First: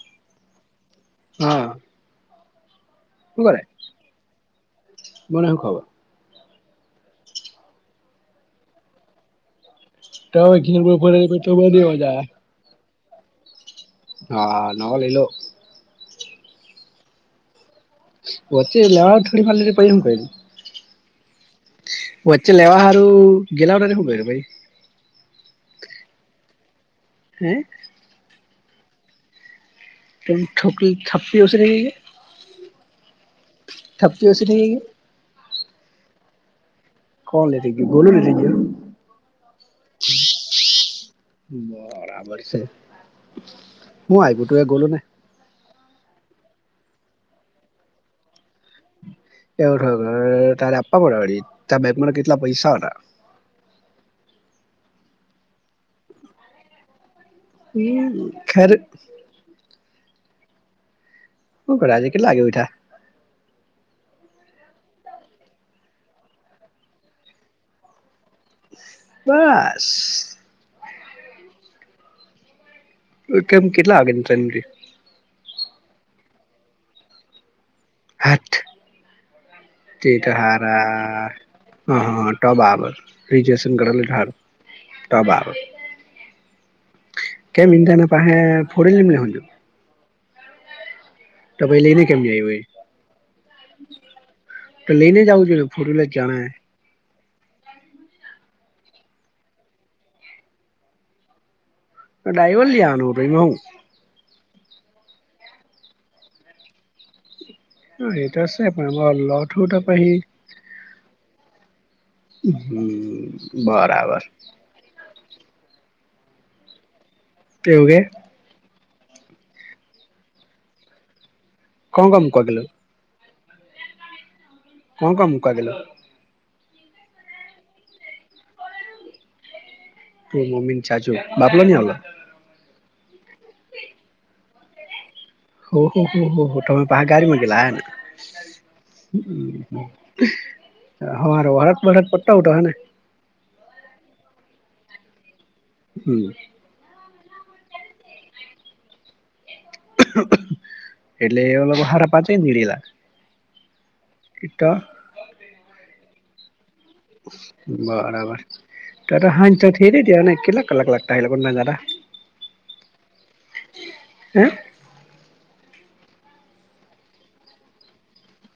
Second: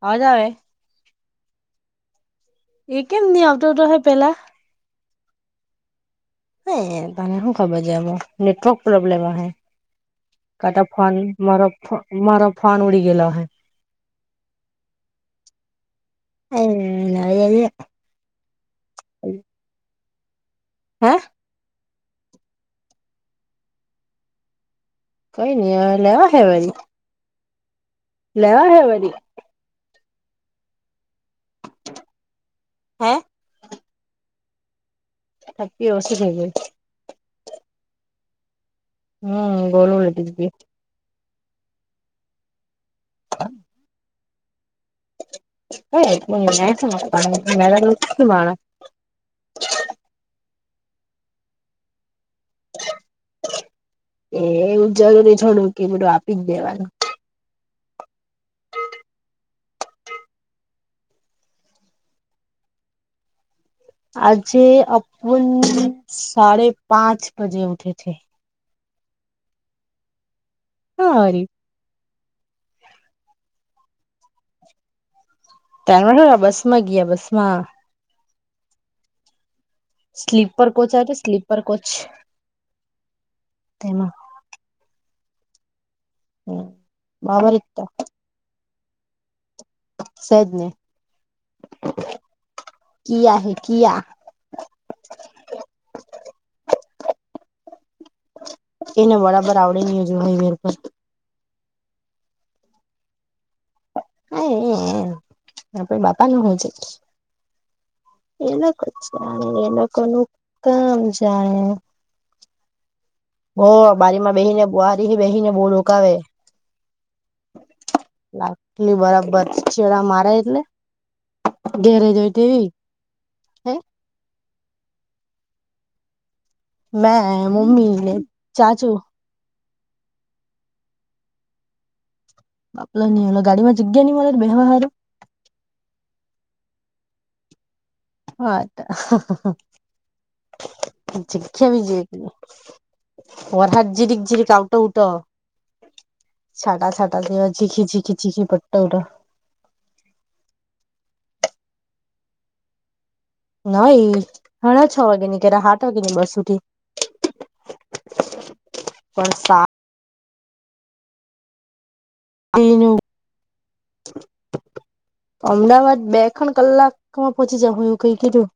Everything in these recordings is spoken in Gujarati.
અવાજ આવે? હા એ કેમ શું ની કરે આવતો તો અહે પેલા? મને હું ખબર. હે તને હું ખબર જાવ નેટવર્ક પ્રોબ્લેમ અહે. કાં તો ફોન મારો ફોન ખબર મારો ફોન ઉડી ગયલો અહે. હા નવો લઈલો. હમ નવો લઈ લો. વચ્ચે [inaudible] હે? વચ્ચે લેવા હારું ગેલા હતા તે હું કર્યું ભઈ? કઈ ની હવે લેવા હે વરી. હે? લેવા હૈ વરી. કેમ ઠોકરી થઠપી ઓસી થઈ ગી હે? હે થઠપી ઓસી થઇ ગી હે? થપ્પી ઓસી થઈ ગઈ. કોણ લેતી ગયો ગોલુ લેતી ગયો? હમ ગોલુ લેતી ગયો. બરાબર છે. હું આયપુ તુ એ ગોલુંને? કાંઈ આઇફોન આઇફોન આપવાનો [inaudible] એવુ થોડી તારે આપવા પડે વડી તારા બેંકમાં કેટલા પૈસા હતા? એ એવું જરૂરી થોડું કે બધું આપી જ દેવાનું. હમ ખર હું કરે આજે કેટલા વાગે ઉઠ્યા? આજે અપુન સાડે પાંચ બજે ઉઠે થે. બસ? હહ વરી. ઉઠે એમ કેટલા વાગે ઉઠેન [inaudible] તાણે હું ખબર બસમાં ગયા બસમાં. હાથ તેટ સ્લીપર કોચ આવે હારા. સ્લીપર કોચ હહ હહ તો બરાબર રિજ્યુએશન કરેલુ હોય તેમાં તો હારું તો બરાબર. હમ કેમ એન તને પાહેે ફોડીને મેહુલિયો. સેજ ને. તમે લઈને કેમ ની આયવો? કિયા હે કિયા. તો લઈને જાઉ જોઈએ ફૂલને ચણા. એને બરાબર આવડેની હજુ મહિને [inaudible] ડ્રાઈવર લીઆનું તો એમાં હું. [inaudible] આપણા બાપાનો હોલ છે? હ એ તોશ લોકો ને જાણે લોઠુ એ તો લોકો પહીં. નું કામ જાણે હમ. ઓ બારી બરાબર માં બેહીને બારી બેહીને બો રોકાવે. તેવુજ ને. લાટલી બરાબર છેડા મારે એટલે ઘેરે કોણ કોણ જય મૂકવા ગેલો તેવી હે કોણ કણ મુકા ગેલા? મેં મમ્મી ને ચાચુ. તું, મમ્મી ને ચાચુ. બાપલે નહીં આવલા? બાપલાની હલો ગાડી માં જગ્યા ની મળે બેહવા વાળું. હો હો હો હો હો તમે પા ગાડીમાં ગેલા ને. હા હમ્મ હઢાત પઠાત પતા ઉ તો હને. ઓરાત જીરીક જીરીક આઉટો ઉતો. હમ્મ. છાટા છાટા તેવા ચીખી ચીખી ચીખી પટવ ઊટા. એટલે એનલોકો હારા પાચે નીડીલા. ના એ હાડા છ વાગે નીકળા હાથ વાગે ની બસ ઉઠી. બરાબર પણ તાદા હાદ ઇટી ત્યાં ન ને કેટલા કલાક લાગતા એ લોકો ગ નાદા. અ એનું હે અમદાવાદ બે ખણ કલાકમાં પોહોંચી જહ હું કઈ કીધું.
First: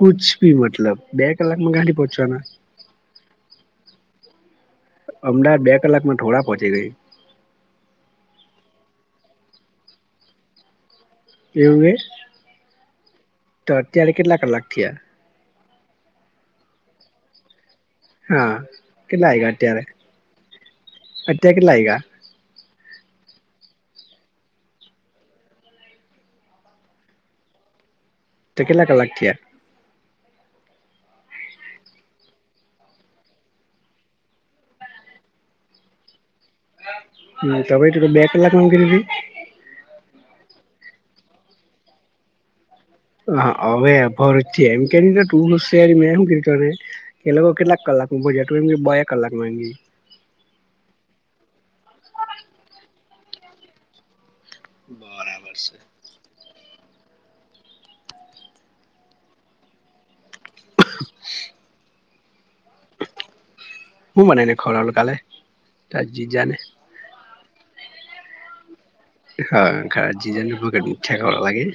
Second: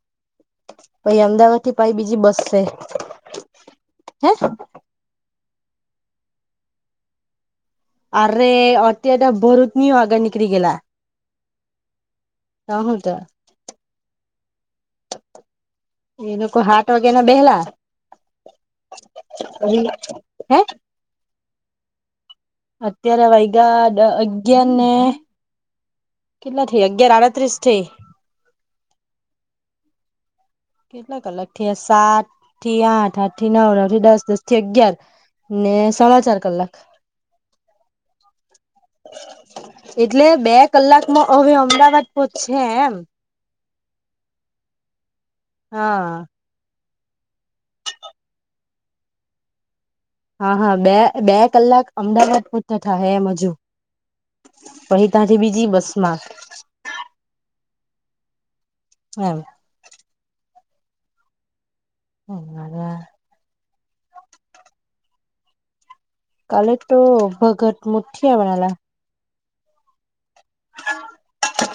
કુછ ભી મતલબ પાઈ બે અમદાવાદ કલાકમાં થી ગાંડી પાઈ બીજી બસ પહોંચવાના છે. હે? અમદાવાદ બે કલાક માં થોડા પહોંચે કઈ. અરે અત્યારે ભરૂચ ની આગળ નીકળી ગેલા. કેવું એ. ત હ તો તો અત્યારે કેટલા કલાક થીયા? એ લોકો હાત વાગે ના બેહેલા. હા, કેટલા આઈગા અત્યારે. હે અત્યારે કેટલા આઈગા? અત્યારે વૈગા દ અગયાર ને કેટલા થયા અગિયાર આડત્રીસ થે. તે કેલાક થિયા? કેટલા અલગ થયા સાત થી આઠ આઠ થી નવ નવ થી દસ દસ થી અગિયાર. ને સાડા ચાર કલાક. હ તો ભય ત બે કલાક કરી? એટલે બે કલાકમાં હવે અમદાવાદ પહોશે એમ. હા હવે ભરજથી એમ કે તુંયારી હા મે. ને, એ લોકો કેટલાક કલાક ભજેમ બે કલાક માંગી. હા હા બે બે કલાક અમદાવાદ પહતા થા હેમ હજુ. પછ ત્યાથી બરાબર બીજી છે બસ માં. એમ. [unintelligible] હ. હું બનાનેને ખરા હ કલે તાર જીત જા ને? કાલે તો ભગત મુઠ્ઠી હ મનાલા. હા ખરા જીજ ભ મીઠ્યા કરવા લાગે.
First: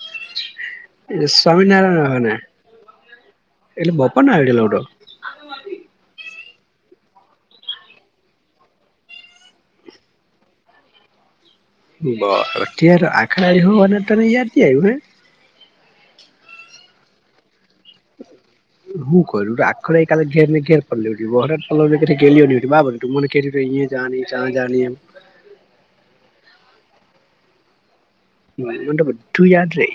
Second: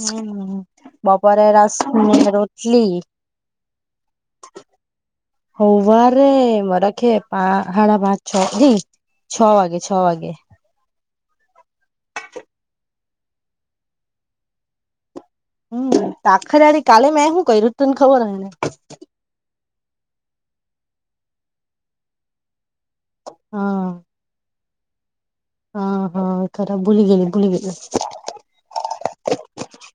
હમ્મ બપોરે સ્વામિનારાયણ રાસને આવવાના રોટલી એટલે બપને આઈડિયા લઉડો? હૌવા મરાખે પા સાડા પાંચ છ ન. છ વાગે છ વાગે. બાર [unintelligible] ખરાડી હોવા અને તને યાદથી આવ્યું હને. હમ્મ આખરેડી કાલે મે શું ક્યું તું ને ખબર હને? હું ક્યું રાખરે કાલે ઘેર ને ઘેર પડ ઉ બોરા પડ ગેલી ડુમન કેઈ એ હા જણી ચયાં જણીમ. હા હા ખરા ભૂલી ગેલી ભૂલી ગેલી. હ બધધું યાદ રે.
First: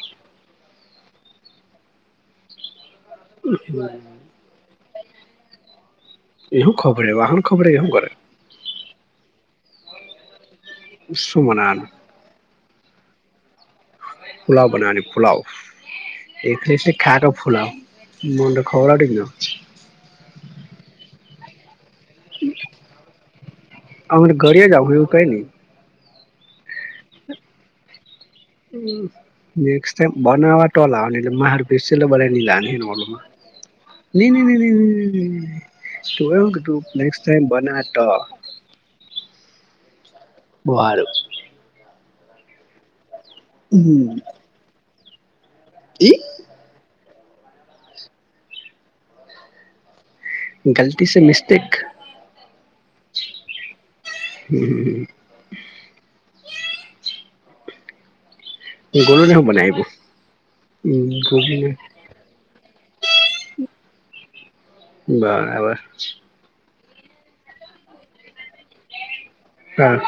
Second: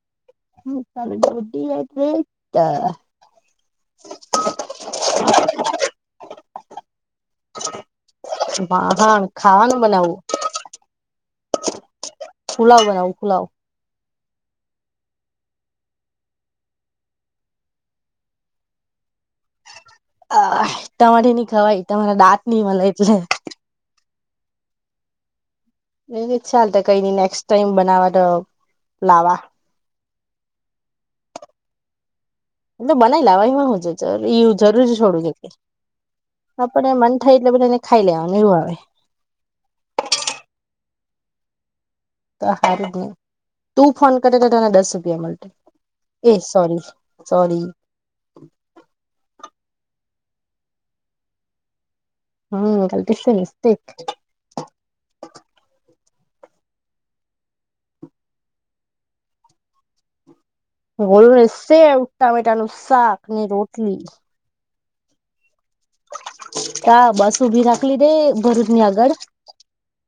[unintelligible] [inaudible] એવું ખબરે વાહન ખબરે એહુ કરે. હ હા ખાવાનું બનાવવું. શુ બનવાના? પુલાવ બનાવું પુલાવ. પુલાવ બનાવવાની પુલાવ. એ ખાટો પુલાવ મન તો ખવડાવતી પણ નથી. આ તમારે ની ખવાય તમારા દાંત નઈ મલે એટલે. અમને ઘડી જાવું એવું કઈ નઈ. એ ચાલત કઈ નઈ નેક્સ્ટ ટાઈમ બનાવા તો હમ્મ લાવા નેક્સ ટાઈમ બનાવે તો લાવાની એટલ માર પીસીએલ બનાઈ ને નઇ એટલે બનાવી લાવાની. લાવવા એમાં હું છે, ની એવું ની ની ની જરૂરી છોડું છે [unintelligible] તું એ હું કીધું આપડે મન નેકસ થાય ટાઈમ એટલે બધાને બનાવે ખાઈ તો. લેવાનું એવું આવે બો હારુ. તો હારું જ ને તું ફોન હમ્મ કરે તો તને દસ રૂપિયા મળતે [unintelligible] એ સોરી સોરી ગલતી સે મિસ્ટેક હ ગલતી સે મિસ્ટેક [unintelligible] ગોલુ ને હું બનાઈવું ગોલુ ને શેવ ટામેટા નું શાક ને રોટલી બરાબર તા બસ ઊભી રાખલી દે ભરૂચ ની આગળ હા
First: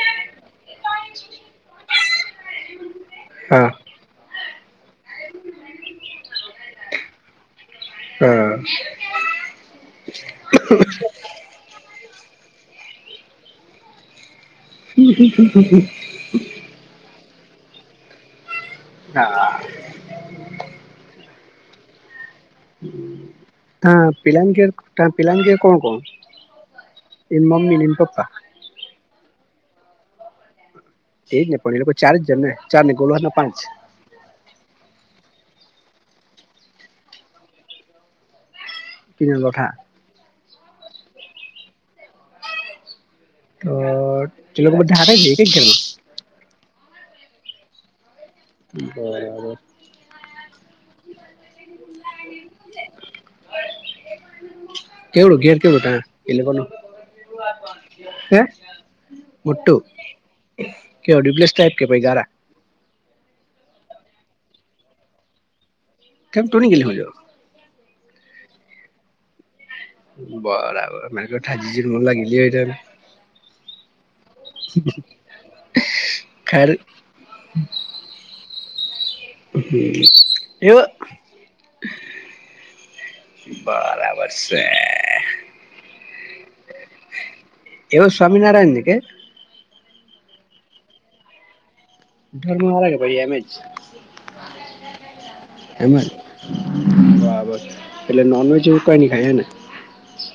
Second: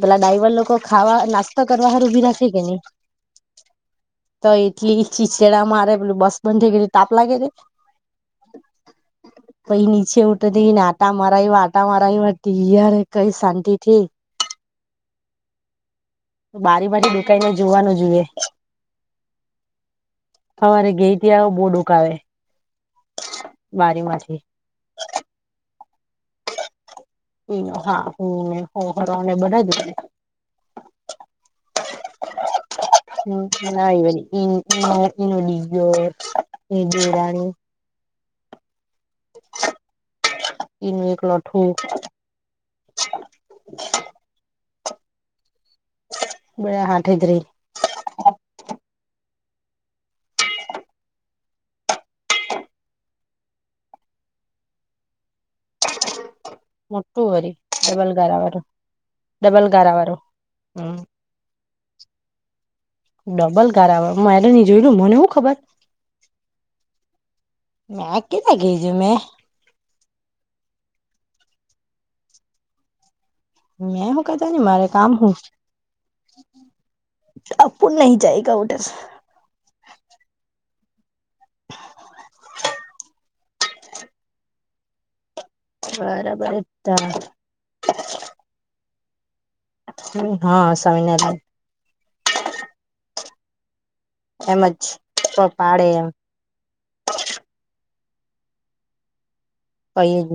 પેલા ડાઈવર લોકો ખાવા નાસ્તા કરવા હાર ઉભી રાખે કે નહી હા તો એટલી ચીચેડા માંરે પેલું બસ બંધ થઈ ગઈ તાપ લાગે કે હા. પહી નીચે ઉટે તે નાતા મારા એવા આટા મારા એવા ત્યારે કઈ શાંતિ થી [inaudible] બારીમાંથી દુકાઈને જોવાનું જોઈએ હા સવારે ગઈ થી આવ બહુ [unintelligible] આવે હા પેલાન ઘેર પલાની ઘેર કોણ કોણ એનું મમ્મી ને હા પપ્પા [unintelligible] એજ ને પણ એ ચાર જ ને ચાર ને ગોલહ ના પાંચ [unintelligible] [unintelligible] [unintelligible] એક લોઢું [unintelligible] [unintelligible] બધા હાથે જ રેય બરાબર કેવડું ઘેર કેવું ત્યા એ લોકોનું મોટું વરી ડબલ ગારા હે વારુ મોટું હમ કેવા ડ્યુબલ્સ ટાઈપ કે ભાઈ ગારા ડબલ કરાવે [unintelligible] જોલું મને હું ખબર કેમ તું ની ગેલી [unintelligible] મે કેતા ગઈજુ મેં. બરાબરા મર થાજી જ મન લાગિ હો. મેં હું કતા મારે કામ હું. ખર અપુન નહી જાયગ ઉટર. હમ્મ એવ. [unintelligible] બરાબર. એવ સ્વામીનરાયણ નની કે. હા સમમના. ઘરમાં મારા કે પડી એમ જ. એમજ પાડે એમ. બરાબર એટલે નોનવેજ એવું કઈ નઈ ખાય હ ને? કઈ જ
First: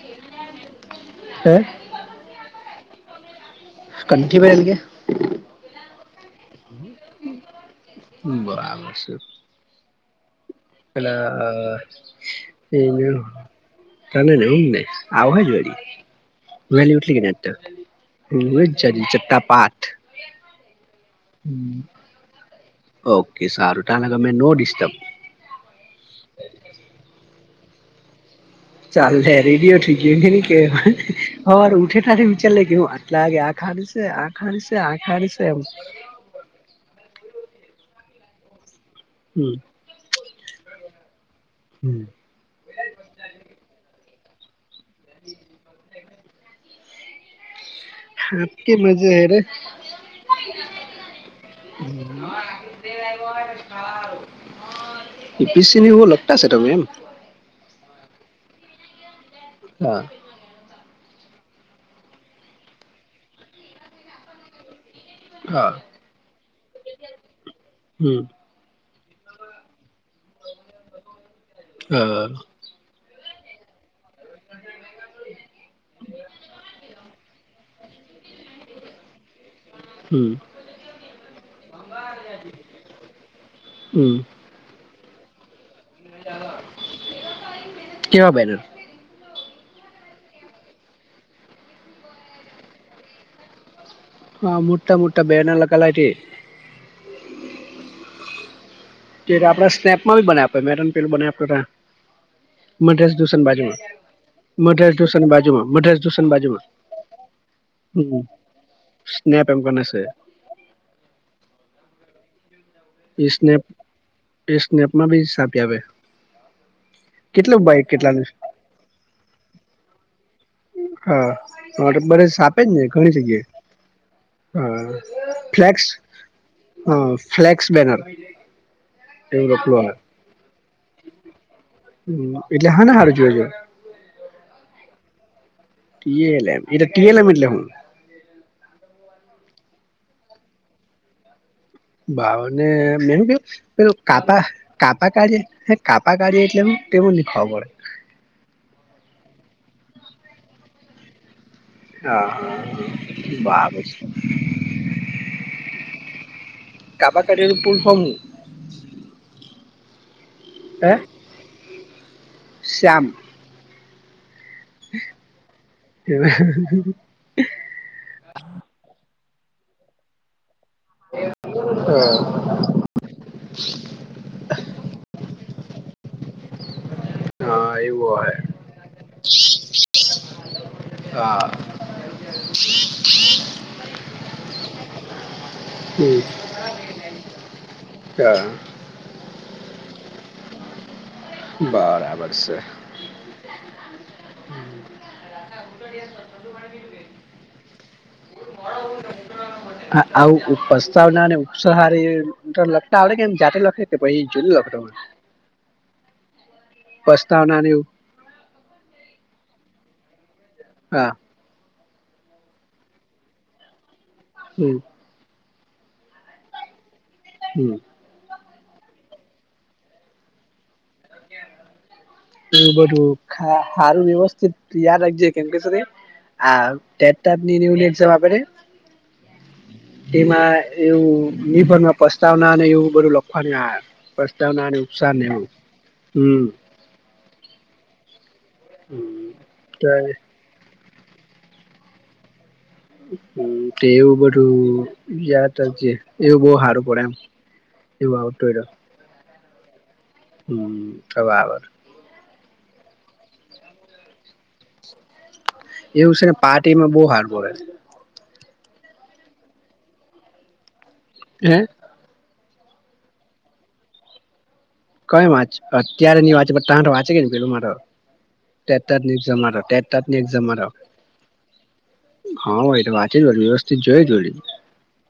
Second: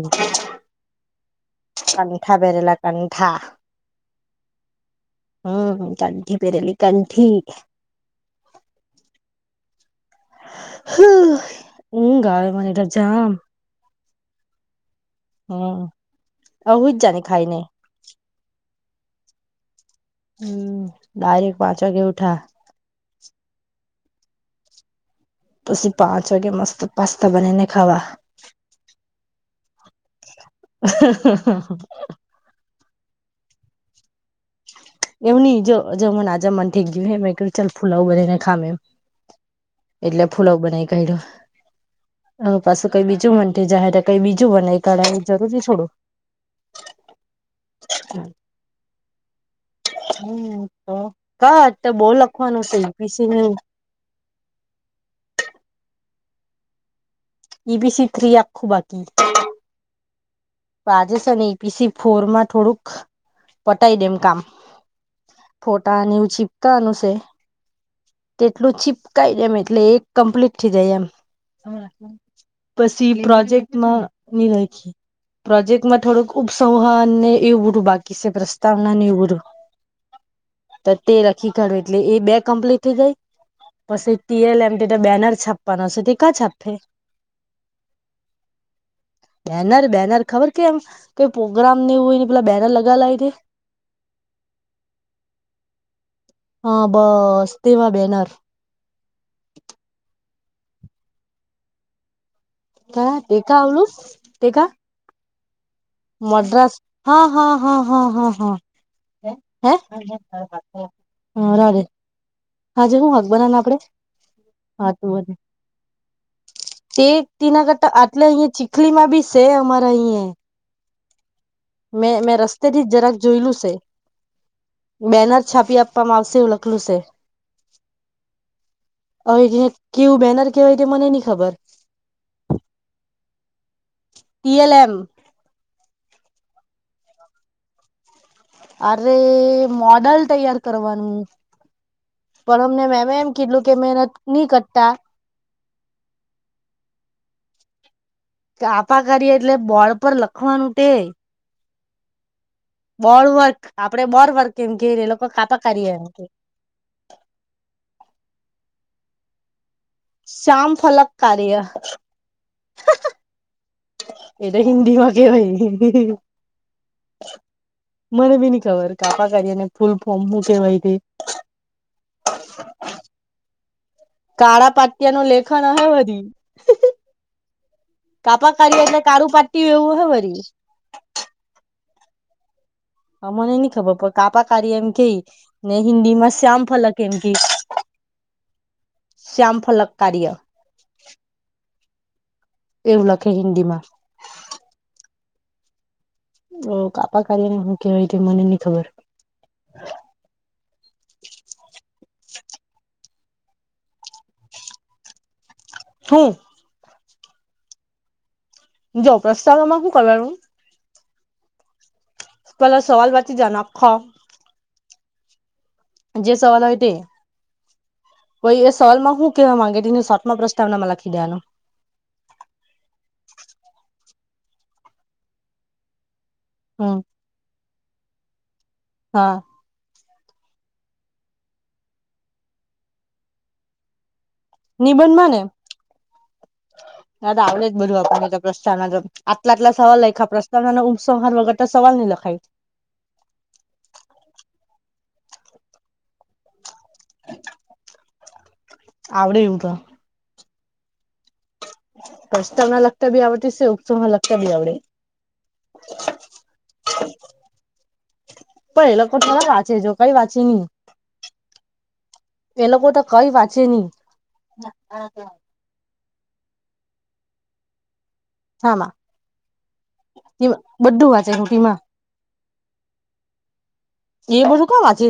કંઠા પહેરેલા કંઠા. કંઠી બહેલગ. હમ્મ કંઠી પેરેલી કંઠી. બરાબર છે. ઊંઘ આવે મને એ તો એને જામ ત ન હમ નને. આ જ હમ આવું જ ઉઠ કે જાને ના ખાઈને ચા પાથ. હમ્મ ડાયરેક્ટ પાંચ વાગે ઉઠા. ઓકે સારું તં લગર મેં નો ડિસ્ટર્બ. પછી પાચ વાગ મસ્ત પાસ્તા બનેને ખાવા. ચાલલે રેડીિયો ઠી નને કે ખાવા હર ઉઠે ત્યારે. ચલે ગ હું આટલાગે આ ખાડશે આ. [unintelligible] એમ ન જો મને આજા મન ઠઈક ગયું મેં ક્યું ચાલ ફુલાવું બધીને ખ એમ. હમ્મ. એટલે ફૂલોક બનાવી કાઢ્યો. [inaudible] અને પાછું કઈ બીજું મનતી જાહેર કઈ બીજું બનાઈ કાઢું જરૂરી થોડું. આકી મજે હ રે. હમ્મ તો કટ તો બહ લખવાનું છે પીછ પીસીની લગતાશે તમે એમ. ઈ બી સી થ્ર આ ખુ બાકી. હ. તો આજે સર ને એઈપીસી ફોર માં થોડુંક પટાઈ દેમ કામ. હા ફોટાનેવું છીપતાનું છે.. હમ તેટલું છીપકાાયમ એટલે એક કમ્પ્લીટ થઈ જાય એમ. હા પછી પ્રોજેક્ટમાં ની રાખીએ. પ્રોજેક્ટમાં થોડુંક ઉપસંહને એવું બૂરું બાકી છે પ્રસ્તાવના ને ઈ બધું. હમ તો તે રખી કાઢું એટલે એ બે કમ્પ્લીટ થઈ ગઈ પછી હમ ટીએલ એમ બેનર છાપવાનો હશે તે ક છાપે. કેવા બેનર બેનર બેનર ખબર કે એમ કોઈ પ્રોગ્રામ હોય ને પેલા બેનર લગાલાય છે. હ મુટા મુટા બેનાલ કલાથી. હા બસ તેવા બેનર. કે આપણે સ્નેપમાં બી બ આપ મે પેલ બ આપ. કા મધ્રસ તે દુષણ કા બાજુમાં આવલું તે કા મધ્રસ દુષણ બાજુમાં મધ્રસ. મદ્રાસ હા હા હા હા હમ હા હા સ્નેપ એમ હે. કરીને છે હા રાજે. હાજ હું હક એ બનાને સ્નેપ આપડે એ હા તું સ્નેપમાં બી બને. સાપી આવે તે કેટલું તેના બાઈક કરતા આટલે કેટલાનું અહિયાં ચીખલીમાં બી છે અમારા અહીંયા. હાઆપેજ ને રસ્તેથી જ ઘણી જરાક જગ્યાએ. જોયેલું છે બેનર હ છાપી ફ્સ આપવામાં આવશે એવું લખલું હ છે ફ્લેક્સ બેનર. એવું હવે લખલું આવે કેવું બેનર કેવાય તે મને નઈ ખબર હ એટલે હા હારું જોયો જ [unintelligible] એ ટીએલ એમ એટલે હું. અરે મોડલ તૈયાર કરવાનું. પણ બાવને અમને મેમે મે એમ કું કીધલું કે પેું મહેનત કાપા નહી કરતા કાપા કાઢે કાપા કાઢીએ એટલે એમ તેવ નને ખબર કાપા કરીએે એટલે બોળ પર લખવાનું તે. પડે હા બોર વર્ક બરાબર આપડે બોર વર્ક એમ કેને એ લોકો કાપા કરીએ એમ. કાબા ક પુલ ફોમ? શ્યામ હે ફલક કાર્ય. શ્યામ. [unintelligible] મને બી ન ખબર કાપા કઢી ને ફૂલ ફોર્મ હું કેહેવાય? હા. કાળા પાટિયા નો લેખન હ બધી. હા એવું હૈ. કાપા કાર્ય એટલે કારું પાટ્ટી એવું હે વરી હા. હ મને નઈ ખબર પડ કાપાકારળી એમ કે ને હિન્દી માં શ્યામ ફલક એમ કે. અ હા. શ્યામફલ કાર્ય. બરાબર છે. એવું લખે હિન્દી માં [inaudible] કાપા કાર્યને શું કેવાય ત મને નની ખબર હા આવું પ્રસ્તાવના અને ઉપસાહારી. લખતા આવડે કે એમ જાતે લખે કે પછી જોયું લખો છું. પ્રસ્તાવના ન એવું જો પ્રસ્તાવના અમાં શું કરવાનું હા. પેલો સવાલ વાંચી જવાન આખા હમ. જે સવાલ હોય તે હમ. પછી એ સવાલમાં હું કેવા માંગે તેને શોટમાં પ્રસ્તાવનામાં લખી દેવાનો એ બધું સારું વ્યવસ્થિત યાદ રાખજે કેમ કે છે. ને આ હમ ટેટની એક્ઝામ આપે હા. તેમાં એવું નિબંધ પ્રસ્તાવના અને એવું બધું લખવાનું આવ પ્રસ્તાવના અને ઉપત્સાહ નિબંધમાં ને એવું હમ હા તો આવડે જ બધું આપણે પ્રસ્તાવના આટલા આટલા તો સવાલ લખ્યા પ્રસ્તાવ ઉપસંહ વગર તો સવાલ નહી લખાય હ તો એવું બધું યાદ રાખજે. એવું બહુ સારું પડે એમ એવું આવતું હોય તો આવડે એવું તો. હ તો બરાબર. પ્રસ્તાવ ના લગતા બી આવડે છે, ઉપસંહાર ના લગતા બી આવડે. એવું છે ને પાર્ટ એમાં બહુ હાર પડે છે. પણ એ લોકો થોલા વાંચે જો કઈ વાંચે નહી હ. [unintelligible] એ લોકો તો કઈ વાંચે ની. કઈ વાંચ અત્યારે નની વાંચં વાંચે કે ન પેલું મારો હામાં ટેતટત નિ એક્ઝામવારા બધું વાંચે હુટીમાં હા ભાઈ તો વાચે જ હો વ્યવસ્થિત જોય જ હોય. કો વાચી